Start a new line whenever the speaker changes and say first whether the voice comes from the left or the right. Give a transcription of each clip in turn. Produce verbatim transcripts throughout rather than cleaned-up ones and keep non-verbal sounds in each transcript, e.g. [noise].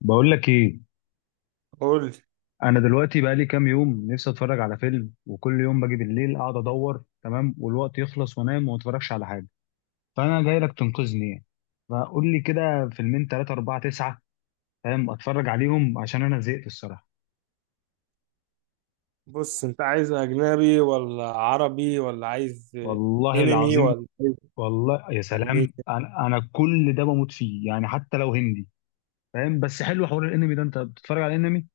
left: بقول لك ايه؟
right: قول لي،
left: انا دلوقتي بقى لي كام يوم نفسي اتفرج على فيلم، وكل يوم باجي بالليل اقعد ادور تمام والوقت يخلص وانام وما اتفرجش على حاجه. فانا جاي لك تنقذني يعني. فقول لي كده، فيلمين ثلاثه اربعه تسعه فاهم، اتفرج عليهم عشان انا زهقت الصراحه.
right: بص انت عايز اجنبي ولا عربي ولا عايز
left: والله
right: انمي
left: العظيم.
right: ولا عايز
left: والله يا سلام،
right: انيميشن؟
left: انا انا كل ده بموت فيه يعني، حتى لو هندي فاهم. بس حلو حوار الانمي ده، انت بتتفرج على الانمي؟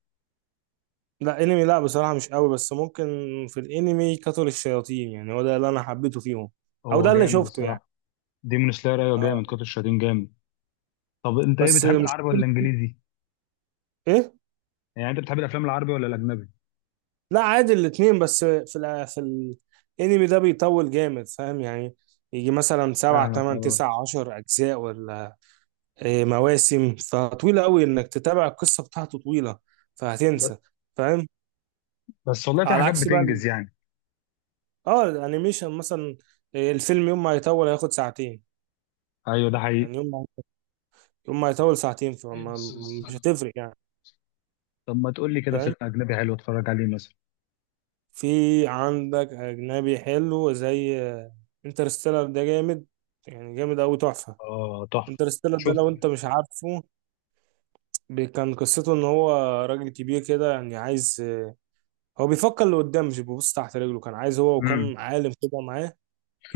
right: لا، انمي لا، بصراحة مش قوي، بس ممكن. في الانمي قتل الشياطين، يعني هو ده اللي انا حبيته فيهم، او
left: هو
right: ده اللي
left: جامد
right: شفته يعني.
left: الصراحه. ديمون سلاير، ايوه جامد،
right: اه،
left: قاتل الشياطين جامد. طب انت ايه،
right: بس
left: بتحب
right: مش،
left: العربي ولا الانجليزي؟
right: ايه.
left: يعني انت بتحب الافلام العربي ولا الاجنبي؟
right: لا، عادي الاتنين، بس في ال... في الانمي ده بيطول جامد، فاهم يعني. يجي مثلا سبعة
left: فاهمك
right: تمن
left: اه.
right: تسع عشر أجزاء ولا إيه، مواسم، فطويلة أوي إنك تتابع القصة بتاعته، طويلة
left: ب-
right: فهتنسى فاهم.
left: بس والله في
right: على
left: حاجات
right: عكس بقى ال-
left: بتنجز يعني.
right: اه الانيميشن مثلا. آه، الفيلم يوم ما هيطول هياخد ساعتين،
left: ايوه ده حقيقي.
right: يعني يوم ما يوم ما هيطول ساعتين، فما مش هتفرق يعني،
left: طب ما تقول لي كده
right: فاهم.
left: فيلم اجنبي حلو اتفرج عليه مثلا.
right: في عندك اجنبي حلو زي انترستيلر، ده جامد يعني، جامد قوي، تحفه.
left: اه تحفه.
right: انترستيلر ده
left: شوف.
right: لو انت مش عارفه، بي- كان قصته ان هو راجل كبير كده، يعني عايز، آه، هو بيفكر لقدام، مش بيبص تحت رجله، كان عايز هو
left: امم
right: وكان عالم كده معاه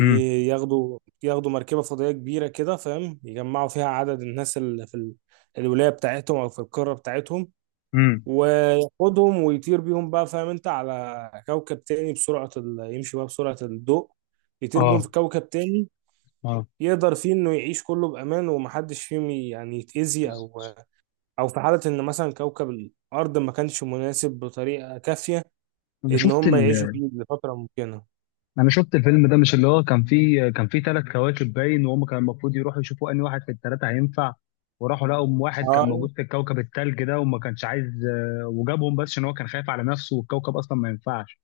left: امم
right: ياخدوا ياخدوا مركبة فضائية كبيرة كده، فاهم، يجمعوا فيها عدد الناس اللي في ال- الولاية بتاعتهم أو في القارة بتاعتهم،
left: امم
right: وياخدهم ويطير بيهم بقى، فاهم، أنت على كوكب تاني بسرعة ال... يمشي بقى بسرعة الضوء، يطير بيهم
left: اه.
right: في كوكب تاني
left: اه.
right: يقدر فيه إنه يعيش كله بأمان، ومحدش فيهم ي- يعني يتأذي، أو أو في حالة إن مثلا كوكب الأرض ما كانش مناسب بطريقة كافية
left: انا
right: إن
left: شفت
right: هم
left: ال...
right: يعيشوا فيه لفترة ممكنة.
left: انا شفت الفيلم ده، مش اللي هو كان فيه، كان فيه ثلاث كواكب باين، وهم كان المفروض يروحوا يشوفوا انهي واحد في الثلاثه هينفع. وراحوا لقوا أم واحد كان موجود في الكوكب الثلج ده وما كانش عايز. آه، وجابهم بس عشان هو كان خايف على نفسه، والكوكب اصلا ما ينفعش.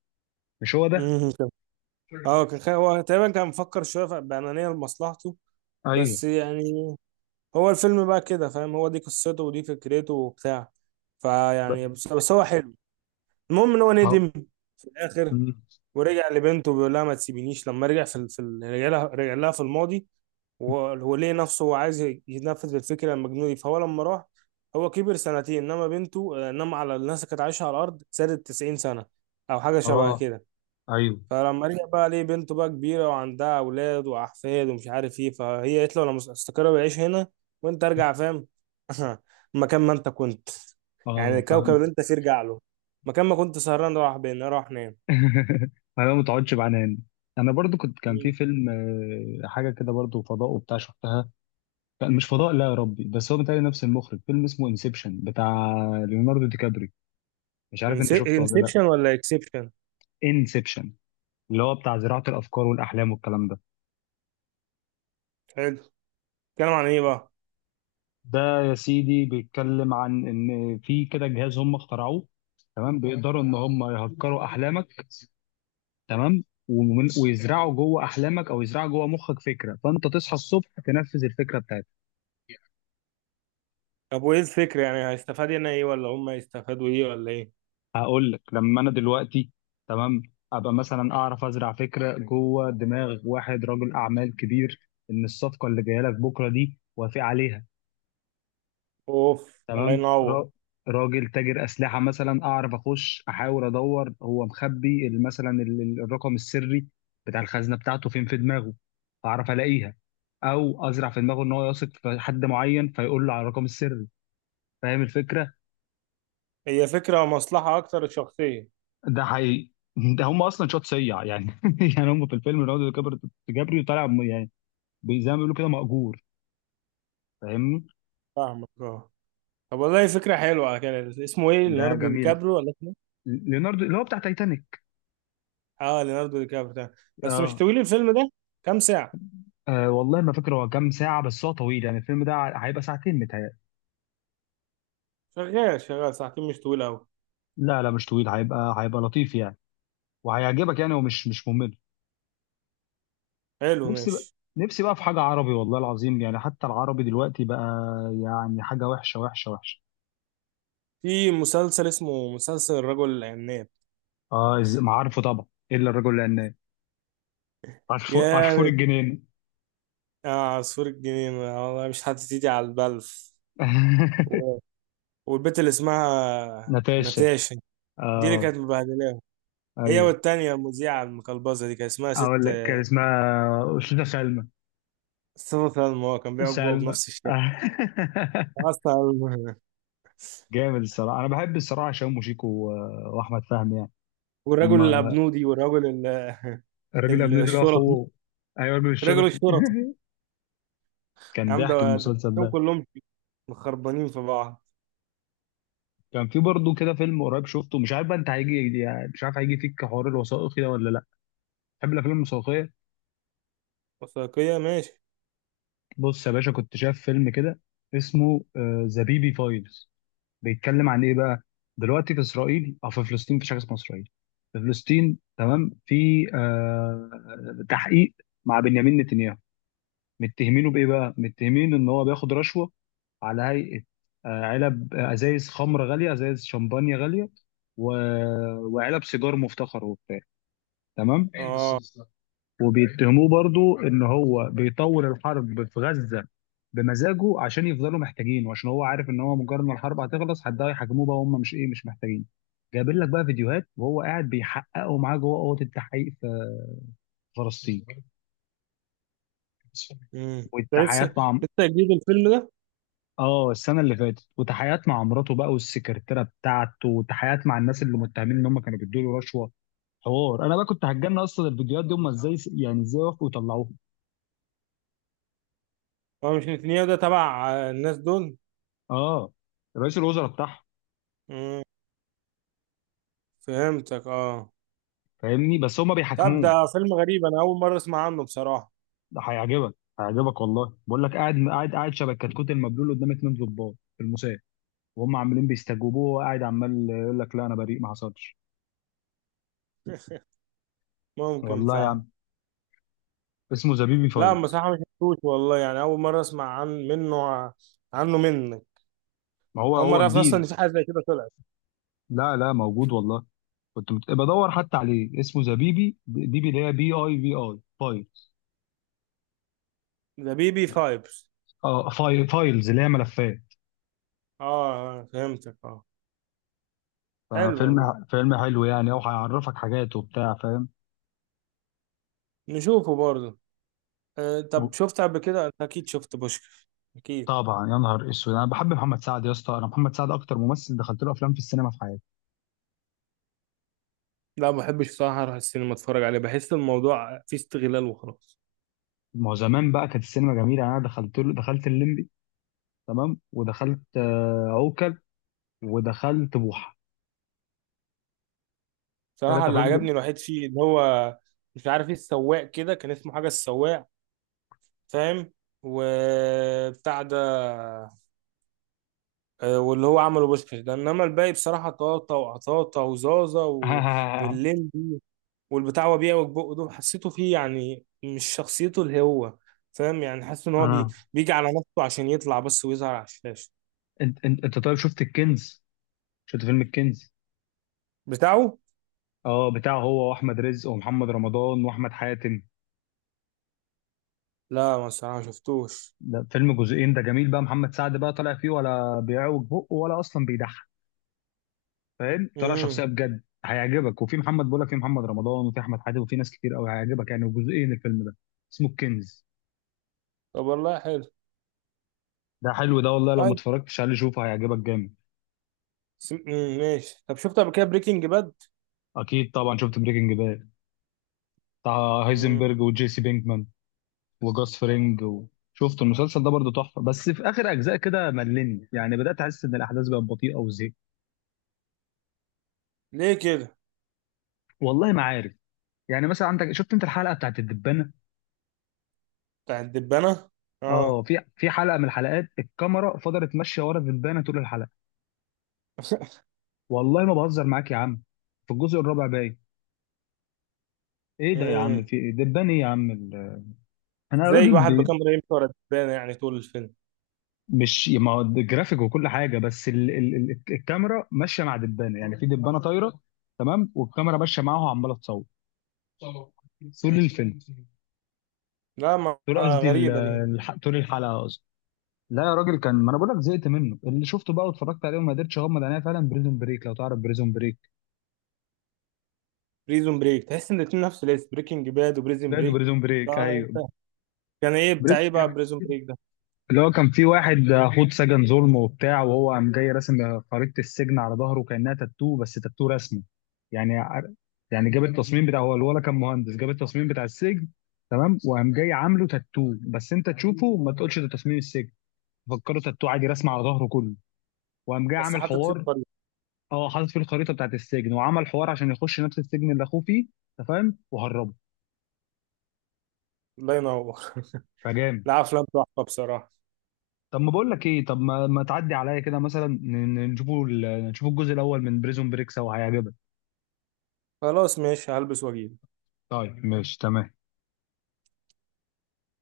left: مش هو ده؟
right: اه اه كان خ- هو تقريبا كان مفكر شويه ف- بأنانية لمصلحته،
left: ايوه.
right: بس يعني هو الفيلم بقى كده، فاهم، هو دي قصته ودي فكرته وبتاع. فيعني بس, بس هو حلو. المهم ان هو
left: اه.
right: ندم في الاخر،
left: مم.
right: ورجع لبنته بيقول لها ما تسيبينيش، لما رجع في ال... في ال... رجع لها رجع لها في الماضي، وهو هو ليه نفسه، هو عايز ينفذ الفكره المجنونه دي. فهو لما راح، هو كبر سنتين، انما بنته، انما على الناس اللي كانت عايشه على الارض، زادت تسعين سنه او حاجه شبه
left: اه.
right: كده.
left: ايوه.
right: فلما رجع بقى ليه، بنته بقى كبيرة وعندها أولاد وأحفاد ومش عارف إيه، فهي قالت له أنا مس- استقر بعيش هنا، وأنت أرجع فاهم. [laughs] مكان ما أنت كنت، يعني
left: اه
right: الكوكب
left: فهمت.
right: اللي أنت فيه ارجع له، مكان ما كنت سهران راح، بين راح نام.
left: [laughs] انا ما تقعدش بعنان. انا برضو كنت، كان في فيلم آه، حاجه كده برضو فضاء وبتاع شفتها. كان مش فضاء، لا يا ربي، بس هو بتاعي نفس المخرج، فيلم اسمه انسبشن، بتاع ليوناردو دي كابري. مش عارف انت شفته ولا لا؟
right: انسبشن ولا اكسبشن؟
left: انسبشن. اللي هو بتاع زراعه الافكار والاحلام والكلام ده.
right: حلو. اتكلم عن ايه بقى؟
left: ده يا سيدي بيتكلم عن ان في كده جهاز هم اخترعوه تمام، بيقدروا ان هم يهكروا احلامك تمام، ومن- ويزرعوا جوه احلامك، او يزرعوا جوه مخك فكره، فانت تصحى الصبح تنفذ الفكره بتاعتك.
right: طب وايه الفكرة؟ يعني هيستفاد هنا ايه، ولا هم هيستفادوا ايه، ولا ايه؟
left: هقول لك، لما انا دلوقتي تمام، ابقى مثلا اعرف ازرع فكره جوه دماغ واحد رجل اعمال كبير، ان الصفقه اللي جايه لك بكره دي، وافق عليها.
right: اوف. الله
left: تمام.
right: ينور.
left: را- راجل تاجر اسلحه مثلا، اعرف اخش احاول ادور هو مخبي ال- مثلا ال- ال- الرقم السري بتاع الخزنه بتاعته فين في دماغه، اعرف الاقيها. او ازرع في دماغه ان هو يثق في حد معين فيقول له على الرقم السري. فاهم الفكره؟
right: هي فكرة مصلحة اكتر، شخصية.
left: ده حقيقي. [laughs] ده هم اصلا شوت سيع يعني. [laughs] يعني هم في الفيلم ليوناردو دي كابري كابريو طالع م- يعني زي ما بيقولوا كده مأجور. فاهمني؟
right: فاهمك، اه. طب والله فكرة حلوة. على كده اسمه ايه،
left: لا
right: ليوناردو دي
left: جميل.
right: كابريو ولا؟
left: ليوناردو اللي هو بتاع تايتانيك.
right: اه، ليوناردو دي كابريو ده. بس مش
left: اه.
right: طويل الفيلم ده؟ كام ساعة؟
left: أه والله ما فاكر هو كام ساعة، بس هو طويل يعني، الفيلم ده هيبقى ساعتين متهيألي.
right: شغال، شغال ساعتين، مش طويل أوي.
left: لا لا مش طويل، هيبقى هيبقى لطيف يعني، وهيعجبك يعني، ومش مش ممل.
right: حلو،
left: نفسي بقى.
right: ماشي.
left: نفسي بقى في حاجة عربي والله العظيم، يعني حتى العربي دلوقتي بقى يعني حاجة وحشة وحشة وحشة.
right: في مسلسل اسمه مسلسل الرجل العناب.
left: اه، إز- ما عارفه طبعا، إلا الرجل العناب. عصفور، عصفور
right: جامد.
left: الجنين.
right: آه، عصفور الجنينة. آه، والله مش هتيجي على البلف. و-
left: [laughs]
right: والبت اللي اسمها
left: ناتاشا.
right: ناتاشا، دي اللي
left: اه.
right: كانت مبهدلاهم، هي
left: ايوه.
right: والتانية المذيعة المقلبزة دي، كان اسمها
left: اقول
right: ست
left: لك كان اسمها أستاذة سلمى.
right: صفة سلمى. هو كان بيعجبه بابا
left: سلمى.
right: بنفس الشكل
left: [laughs]
right: أصلا. [laughs]
left: جامد الصراحة، انا بحب الصراحة هشام وشيكو و- واحمد فهمي يعني.
right: والرجل
left: اما
right: الأبنودي، والرجل ال-
left: الراجل
right: ال-
left: الأبني ده اللي هو
right: الشرطي،
left: اخوه. ايوه الراجل
right: رجل
left: الشرطي. [laughs]
right: الشرطي. يا
left: كان
right: عم، ده
left: ضحك
right: ده
left: المسلسل
right: التلاتة
left: ده.
right: كلهم مخربانين في بعض.
left: كان في برضه كده فيلم قريب شفته، مش عارف بقى انت هيجي يعني، مش عارف هيجي فيك حوار الوثائقي ده ولا لا، تحب الافلام الوثائقيه؟
right: وثائقية، ماشي.
left: بص يا باشا، كنت شايف فيلم كده اسمه ذا بيبي فايلز. بيتكلم عن ايه بقى؟ دلوقتي في اسرائيل، او في فلسطين، مفيش حاجه اسمها اسرائيل، في فلسطين تمام، في آه تحقيق مع بنيامين نتنياهو. متهمينه بايه بقى؟ متهمين ان هو بياخد رشوه على هيئه آه، علب، آه، ازايز خمره غاليه، ازايز شمبانيا غاليه، و... وعلب سيجار مفتخر وبتاع تمام.
right: اه.
left: وبيتهموه برضو ان هو بيطول الحرب في غزه بمزاجه، عشان يفضلوا محتاجين، وعشان هو عارف ان هو مجرد ما الحرب هتخلص حد هيحاكموه بقى، وهم مش ايه، مش محتاجين. جايبين لك بقى فيديوهات وهو قاعد بيحققوا معاه جوه اوضه التحقيق في فلسطين،
right: امم ده لسه،
left: والتحقيقات مع،
right: لسه جديد الفيلم ده؟
left: اه، السنه اللي فاتت، وتحيات مع مراته بقى والسكرتيره بتاعته، وتحيات مع الناس اللي متهمين ان هم كانوا بيدوا له رشوه حوار. انا بقى كنت هتجنن اصلا، الفيديوهات دي هم ازاي يعني، ازاي وافقوا يطلعوها؟
right: هو مش نتنياهو ده تبع آه، الناس دول؟
left: اه رئيس الوزراء بتاعهم.
right: امم فهمتك، اه.
left: فاهمني؟ بس هم
right: طب
left: بيحاكموه.
right: ده فيلم غريب، انا اول مرة اسمع عنه بصراحة.
left: ده هيعجبك، هيعجبك والله، بقول لك قاعد قاعد قاعد شبه الكتكوت المبلول قدام اتنين ضباط في المساء، وهم عمالين بيستجوبوه، وهو قاعد عمال يقول لك لا انا بريء ما حصلش.
right: ممكن
left: والله يا
right: فعلا.
left: عم. اسمه زبيبي
right: لا،
left: فايز.
right: بصراحة مش شفتوش والله، يعني اول مرة اسمع عن منه ع- عنه منك.
left: ما هو
right: اول مرة
left: هو
right: اعرف اصلا ان
left: جديد.
right: في حاجة زي كده طلعت.
left: لا لا موجود والله، كنت بت- بدور حتى عليه، اسمه ذا بيبي بيبي اللي هي بي اي في اي فايلز.
right: ده بي بي فايبس.
left: اه فايل فايلز اللي هي ملفات.
right: اه. آه، فهمتك، اه. حلو والله.
left: ففيلم، فيلم حلو يعني، او هيعرفك حاجات وبتاع فاهم.
right: نشوفه برضه. أه طب شفت قبل كده؟ انت اكيد شفت بوشكاش، اكيد.
left: طبعا، يا نهار اسود، انا بحب محمد سعد يا اسطى، انا محمد سعد اكتر ممثل دخلت له افلام في السينما في حياتي.
right: لا، ما بحبش بصراحه اروح السينما اتفرج عليه، بحس الموضوع فيه استغلال وخلاص.
left: ما هو زمان بقى كانت السينما جميله. انا دخلت له دخلت الليمبي تمام، ودخلت آه، عوكل، ودخلت بوحه، ثلاث
right: بصراحه اللي
left: افلام دول.
right: عجبني الوحيد فيه، ان هو، مش عارف ايه، السواق كده، كان اسمه حاجه السواق، فاهم، وبتاع ده. أه، واللي هو عمله بوشكاش ده، انما الباقي بصراحه طاطا وعطاطا وزازا
left: [laughs]
right: و...
left: اه.
right: واللمبي والبتاع، هو بيعوج بقه، دول حسيته فيه يعني مش شخصيته اللي هو، فاهم يعني، حاسس ان هو بي... بيجي على نفسه عشان يطلع بس ويظهر على الشاشه
left: انت انت انت طيب شفت الكنز؟ شفت فيلم الكنز؟
right: بتاعه.
left: اه بتاعه هو واحمد رزق ومحمد رمضان واحمد حاتم.
right: لا، ما الصراحة ما شفتوش.
left: ده فيلم جزئين، ده جميل بقى، محمد سعد بقى طالع فيه، ولا بيعوج بقه، ولا اصلا بيضحك، فاهم؟ طالع
right: امم.
left: شخصيه بجد هيعجبك، وفي محمد، بقول لك في محمد رمضان وفي احمد حاتم، وفي ناس كتير قوي هيعجبك يعني، وجزئين الفيلم ده، اسمه الكنز.
right: طب والله حلو.
left: ده حلو ده والله، لو ما
right: طيب.
left: اتفرجتش عليه شوفه، هيعجبك جامد.
right: سم... مم. ماشي. طب شفت قبل كده بريكنج باد؟
left: اكيد طبعا شفت بريكنج باد، بتاع
right: امم.
left: هايزنبرج وجيسي بينكمان وجاس فرينج و... شفت المسلسل ده برضه تحفه، بس في اخر اجزاء كده ملني يعني، بدات احس ان الاحداث بقت بطيئه وزهقت.
right: ليه كده؟
left: والله ما عارف. يعني مثلا عندك، شفت انت الحلقه بتاعت الدبانه؟
right: بتاع الدبانة،
left: اه
right: اه.
left: في في حلقه من الحلقات الكاميرا فضلت ماشيه ورا الدبانه طول الحلقه.
right: [laughs]
left: والله ما بهزر معاك يا عم، في الجزء الرابع باين، ايه ده يا عم،
right: امم
left: في دبان ايه يا عم ال- انا
right: زي
left: راجل
right: واحد
left: بي...
right: بكاميرا يمشي ورا الدبانة يعني طول الفيلم.
left: مش ما هو جرافيك وكل حاجه، بس ال... ال... ال... الكاميرا ماشيه مع دبانه، يعني في دبانه طايره تصوير تمام، والكاميرا ماشيه معاها وعماله تصور
right: مم.
left: طول الفيلم.
right: لا، ما
left: طول
right: ما
left: قصدي ال-
right: غريبة دي.
left: الح... طول الحلقه قصدي. لا يا راجل، كان، ما انا بقول لك زهقت منه اللي شفته بقى واتفرجت عليه وما قدرتش اغمض عينيا. فعلا بريزون بريك، لو تعرف بريزون بريك.
right: بريزون بريك؟ تحس ان الاتنين نفس الاسم، بريكنج باد
left: ده
right: وبريزون
left: ده
right: بريك.
left: بريزون بريك، ايوه.
right: كان ايه بتاع ايه بقى
left: بريزون
right: بريزون بريك ده؟
left: اللي هو كان في واحد خد سجن ظلم وبتاع، وهو قام جاي راسم خريطة السجن على ظهره كأنها تاتو، بس تاتو رسمه يعني. ع- يعني جاب التصميم بتاع، هو الولا كان مهندس، جاب التصميم بتاع السجن تمام، وقام جاي عامله تاتو، بس انت تشوفه وما تقولش ده تصميم السجن، فكره، تاتو عادي رسمه على ظهره كله. وقام جاي
right: بس
left: عامل
right: حاطط فيه
left: حوار،
right: الطريق.
left: اه حاطط فيه الخريطة بتاعت السجن، وعمل حوار عشان يخش نفس السجن اللي اخوه فيه انت فاهم، وهربه.
right: الله ينور. [laughs]
left: فجامد.
right: لا، افلام تحفة بصراحة.
left: طب ما بقول لك ايه، طب ما, ما تعدي عليا كده مثلا، ن- ن- نشوفوا ال- نشوفوا الجزء الاول من بريزون بريك سوا هيعجبك.
right: خلاص ماشي، هلبس واجيب.
left: طيب ماشي تمام.